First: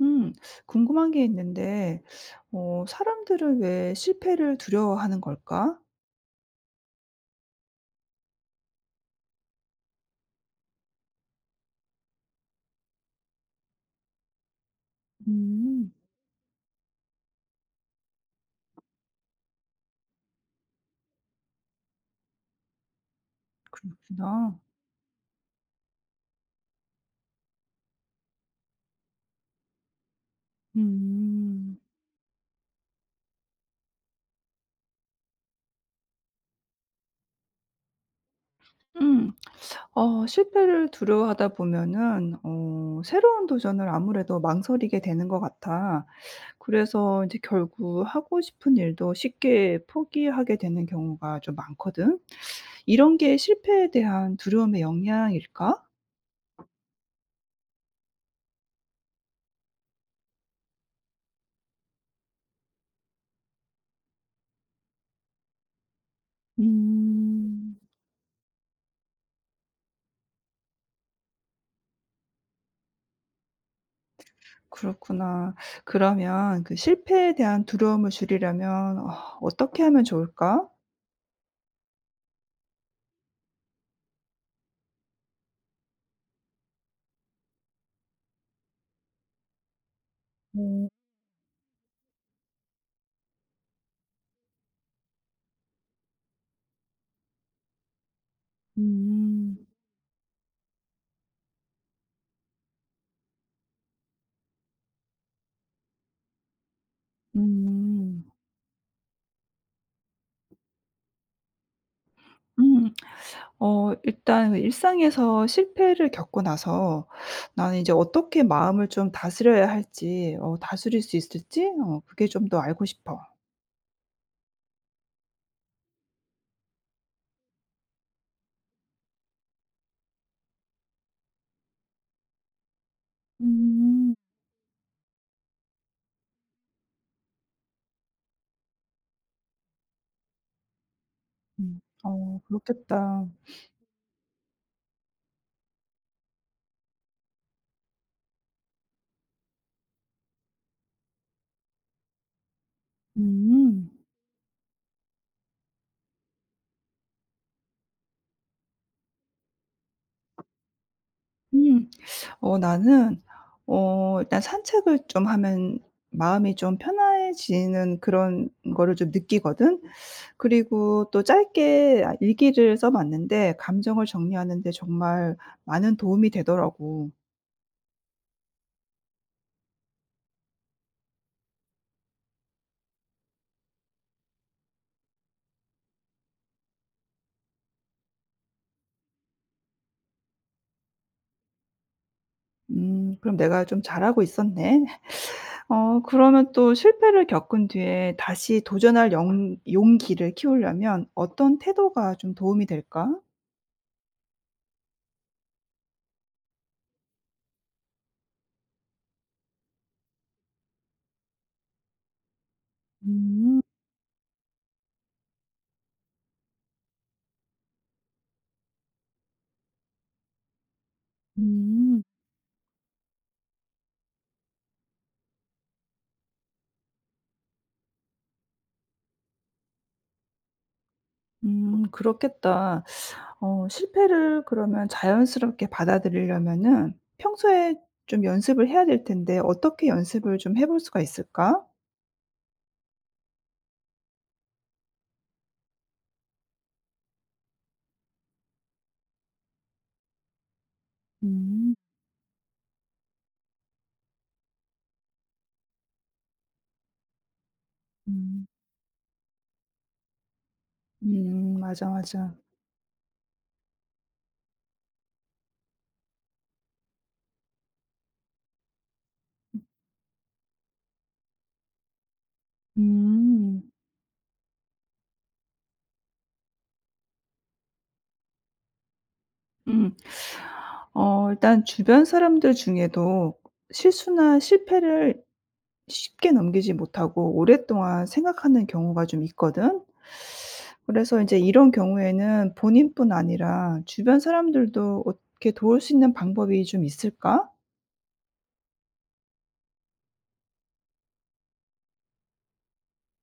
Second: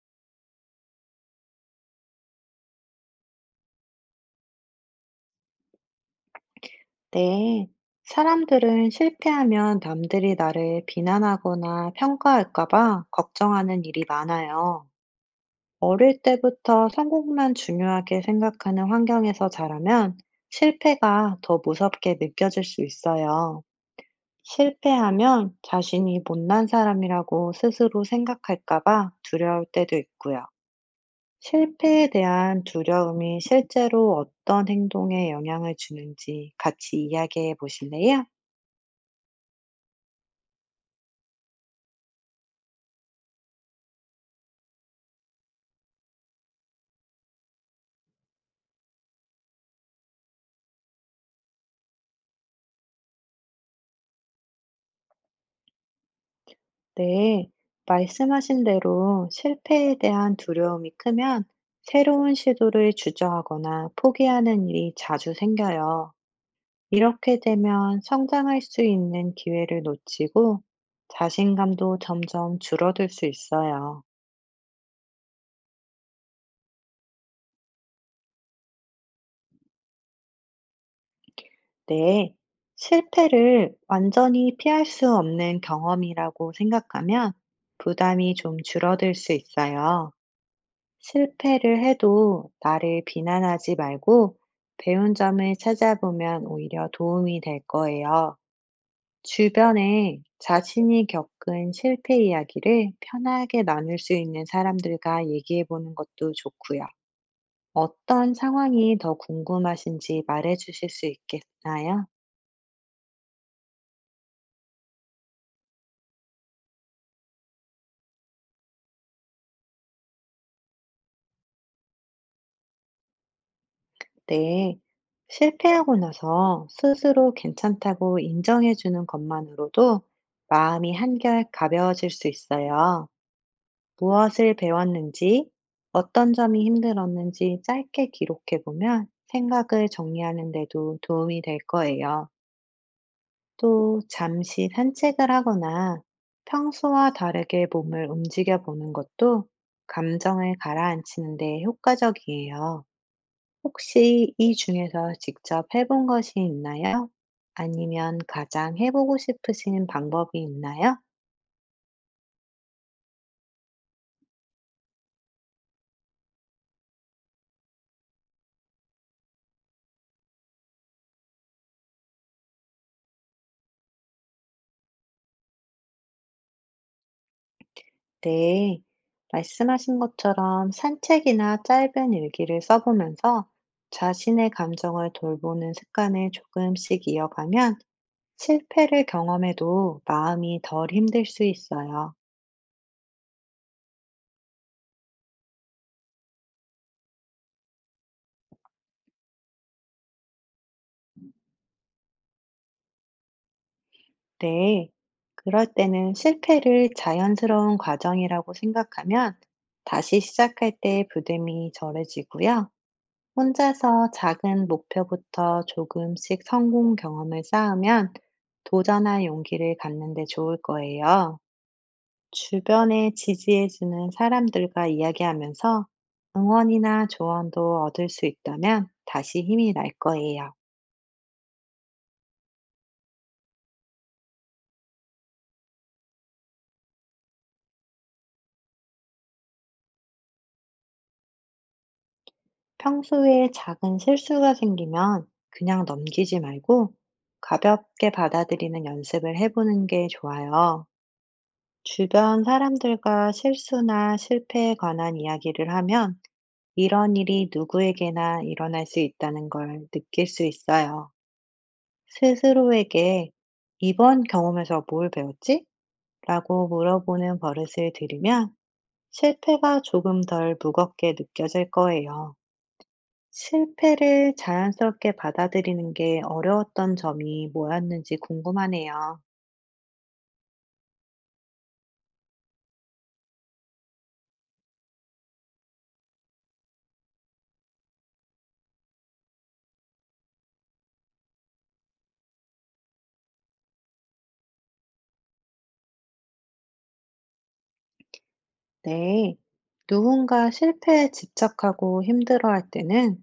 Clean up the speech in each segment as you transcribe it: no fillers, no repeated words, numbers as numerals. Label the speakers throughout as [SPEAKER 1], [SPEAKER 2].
[SPEAKER 1] 음, 궁금한 게 있는데, 사람들은 왜 실패를 두려워하는 걸까?
[SPEAKER 2] 네, 사람들은 실패하면 남들이 나를 비난하거나 평가할까봐 걱정하는 일이 많아요.
[SPEAKER 1] 음,
[SPEAKER 2] 어릴 때부터 성공만 중요하게 생각하는 환경에서 자라면 실패가 더 무섭게 느껴질 수 있어요.
[SPEAKER 1] 그렇구나.
[SPEAKER 2] 실패하면 자신이 못난 사람이라고 스스로 생각할까봐 두려울 때도 있고요.
[SPEAKER 1] 음,
[SPEAKER 2] 실패에 대한 두려움이 실제로 어떤 행동에 영향을 주는지 같이 이야기해 보실래요?
[SPEAKER 1] 음, 실패를 두려워하다 보면은, 새로운 도전을 아무래도 망설이게 되는 것 같아. 그래서 이제 결국 하고 싶은 일도 쉽게 포기하게 되는 경우가 좀 많거든. 이런 게 실패에 대한 두려움의 영향일까?
[SPEAKER 2] 네, 말씀하신 대로 실패에 대한 두려움이 크면 새로운 시도를 주저하거나 포기하는 일이 자주 생겨요. 이렇게
[SPEAKER 1] 음.
[SPEAKER 2] 되면 성장할 수 있는 기회를 놓치고 자신감도 점점 줄어들 수 있어요.
[SPEAKER 1] 그렇구나. 그러면 그 실패에 대한 두려움을 줄이려면 어떻게 하면 좋을까?
[SPEAKER 2] 네, 실패를 완전히 피할 수 없는 경험이라고 생각하면 부담이 좀 줄어들 수 있어요.
[SPEAKER 1] 음.
[SPEAKER 2] 실패를 해도 나를 비난하지 말고 배운 점을 찾아보면 오히려 도움이 될 거예요.
[SPEAKER 1] 음.
[SPEAKER 2] 주변에 자신이 겪은 실패 이야기를 편하게 나눌 수 있는 사람들과 얘기해 보는 것도 좋고요.
[SPEAKER 1] 음.
[SPEAKER 2] 어떤 상황이 더 궁금하신지 말해 주실 수 있겠나요?
[SPEAKER 1] 음. 일단 그 일상에서 실패를 겪고 나서 나는 이제 어떻게 마음을 좀 다스려야 할지 다스릴 수 있을지 그게 좀 더 알고 싶어.
[SPEAKER 2] 네. 실패하고 나서 스스로 괜찮다고 인정해 주는 것만으로도 마음이 한결 가벼워질 수 있어요.
[SPEAKER 1] 음.
[SPEAKER 2] 무엇을 배웠는지, 어떤 점이 힘들었는지 짧게 기록해 보면 생각을 정리하는 데도 도움이 될
[SPEAKER 1] 음.
[SPEAKER 2] 거예요.
[SPEAKER 1] 그렇겠다.
[SPEAKER 2] 또 잠시 산책을 하거나 평소와 다르게 몸을 움직여 보는 것도 감정을 가라앉히는 데 효과적이에요.
[SPEAKER 1] 음.
[SPEAKER 2] 혹시 이 중에서 직접 해본 것이 있나요? 아니면 가장 해보고 싶으신 방법이 있나요?
[SPEAKER 1] 음. 나는 일단 산책을 좀 하면 마음이 좀 편해지는 그런 거를 좀 느끼거든. 그리고 또 짧게 일기를 써 봤는데 감정을 정리하는 데 정말 많은 도움이 되더라고.
[SPEAKER 2] 네, 말씀하신 것처럼 산책이나 짧은 일기를 써보면서 자신의 감정을 돌보는 습관을 조금씩 이어가면 실패를 경험해도 마음이 덜 힘들 수 있어요.
[SPEAKER 1] 그럼 '내가 좀 잘하고 있었네.' 그러면 또 실패를 겪은 뒤에 다시 도전할 영 용기를 키우려면 어떤 태도가 좀 도움이 될까?
[SPEAKER 2] 네, 그럴 때는 실패를 자연스러운 과정이라고 생각하면 다시 시작할 때 부담이 절해지고요.
[SPEAKER 1] 음.
[SPEAKER 2] 혼자서 작은 목표부터 조금씩 성공 경험을 쌓으면 도전할 용기를 갖는 데 좋을 거예요.
[SPEAKER 1] 음.
[SPEAKER 2] 주변에 지지해주는 사람들과 이야기하면서 응원이나 조언도 얻을 수 있다면 다시 힘이 날 거예요.
[SPEAKER 1] 그렇겠다. 실패를 그러면 자연스럽게 받아들이려면은 평소에 좀 연습을 해야 될 텐데 어떻게 연습을 좀 해볼 수가 있을까?
[SPEAKER 2] 평소에 작은 실수가 생기면 그냥 넘기지 말고 가볍게 받아들이는 연습을 해보는 게 좋아요.
[SPEAKER 1] 음.
[SPEAKER 2] 주변 사람들과 실수나 실패에 관한 이야기를 하면 이런 일이 누구에게나
[SPEAKER 1] 음.
[SPEAKER 2] 일어날 수 있다는 걸 느낄 수 있어요.
[SPEAKER 1] 맞아, 맞아.
[SPEAKER 2] 스스로에게 "이번 경험에서 뭘 배웠지?" 라고 물어보는 버릇을 들이면 실패가 조금 덜 무겁게 느껴질 거예요.
[SPEAKER 1] 음.
[SPEAKER 2] 실패를 자연스럽게 받아들이는 게 어려웠던 점이 뭐였는지 궁금하네요.
[SPEAKER 1] 음. 일단 주변 사람들 중에도 실수나 실패를 쉽게 넘기지 못하고 오랫동안 생각하는 경우가 좀 있거든. 그래서 이제 이런 경우에는 본인뿐 아니라 주변 사람들도 어떻게 도울 수 있는 방법이 좀 있을까?
[SPEAKER 2] 네. 누군가 실패에 집착하고 힘들어할 때는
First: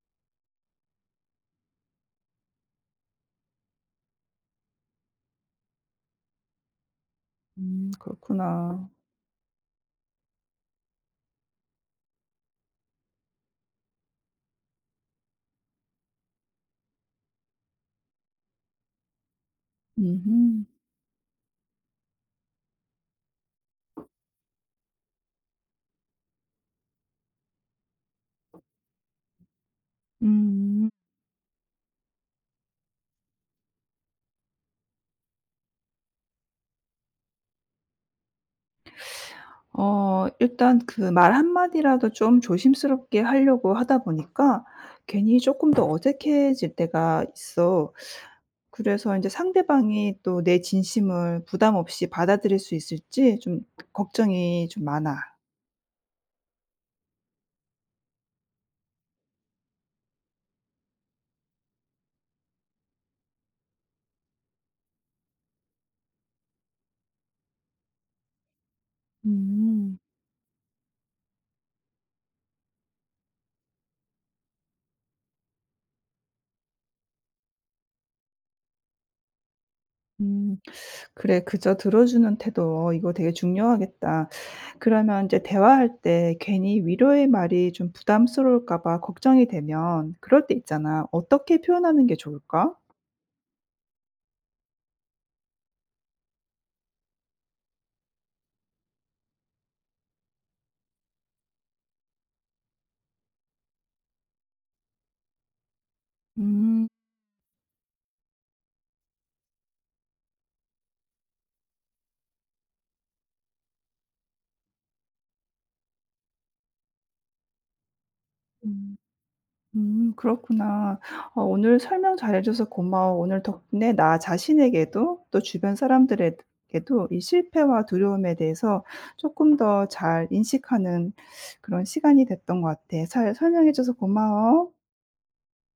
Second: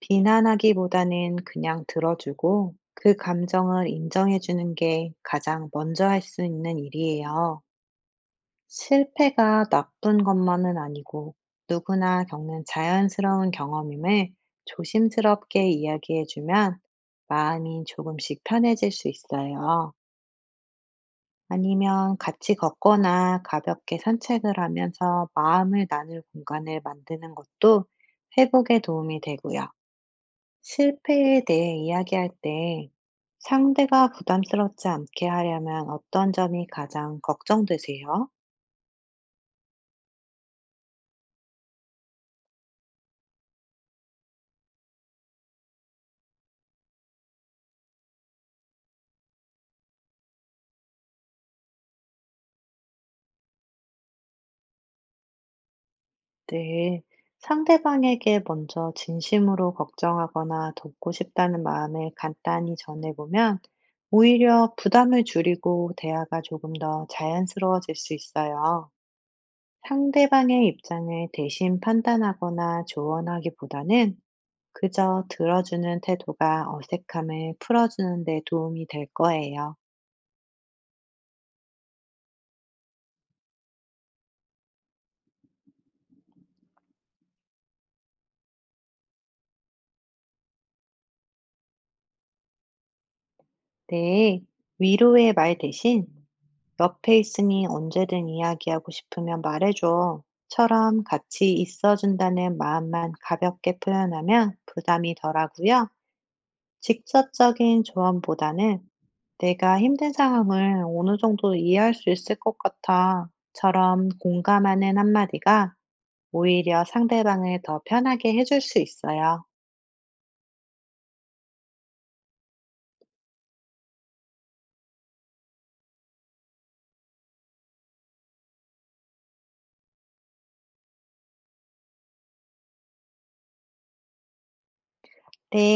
[SPEAKER 2] 비난하기보다는 그냥 들어주고 그 감정을 인정해 주는 게 가장 먼저 할 수 있는 일이에요.
[SPEAKER 1] 그렇구나.
[SPEAKER 2] 실패가 나쁜 것만은 아니고 누구나 겪는 자연스러운 경험임을 조심스럽게 이야기해 주면 마음이 조금씩 편해질 수 있어요.
[SPEAKER 1] 음음.
[SPEAKER 2] 아니면 같이 걷거나 가볍게 산책을 하면서 마음을 나눌 공간을 만드는 것도 회복에 도움이 되고요.
[SPEAKER 1] 음.
[SPEAKER 2] 실패에 대해 이야기할 때 상대가 부담스럽지 않게 하려면 어떤 점이 가장 걱정되세요?
[SPEAKER 1] 일단 그 말 한마디라도 좀 조심스럽게 하려고 하다 보니까 괜히 조금 더 어색해질 때가 있어. 그래서 인제 상대방이 또 내 진심을 부담 없이 받아들일 수 있을지 좀 걱정이 좀 많아.
[SPEAKER 2] 네. 상대방에게 먼저 진심으로 걱정하거나 돕고 싶다는 마음을 간단히 전해보면 오히려 부담을 줄이고 대화가 조금 더 자연스러워질 수 있어요.
[SPEAKER 1] 음.
[SPEAKER 2] 상대방의 입장을 대신 판단하거나 조언하기보다는 그저 들어주는 태도가 어색함을 풀어주는 데 도움이 될 거예요.
[SPEAKER 1] 음. 그래, 그저 들어주는 태도 이거 되게 중요하겠다. 그러면 인제 대화할 때 괜히 위로의 말이 좀 부담스러울까 봐 걱정이 되면 그럴 때 있잖아. 어떻게 표현하는 게 좋을까?
[SPEAKER 2] 네, 위로의 말 대신 "옆에 있으니 언제든 이야기하고 싶으면 말해줘. 처럼 같이 있어준다는 마음만 가볍게 표현하면 부담이 덜하고요.
[SPEAKER 1] 음.
[SPEAKER 2] 직접적인 조언보다는 "내가 힘든 상황을 어느 정도 이해할 수 있을 것 같아. 처럼 공감하는 한마디가 오히려 상대방을 더 편하게 해줄 수 있어요.
[SPEAKER 1] 그렇구나. 오늘 설명 잘해 줘서 고마워. 오늘 덕분에 나 자신에게도 또 주변 사람들에게도 이 실패와 두려움에 대해서 조금 더 잘 인식하는 그런 시간이 됐던 것 같아. 잘 설명해 줘서 고마워.
[SPEAKER 2] 네.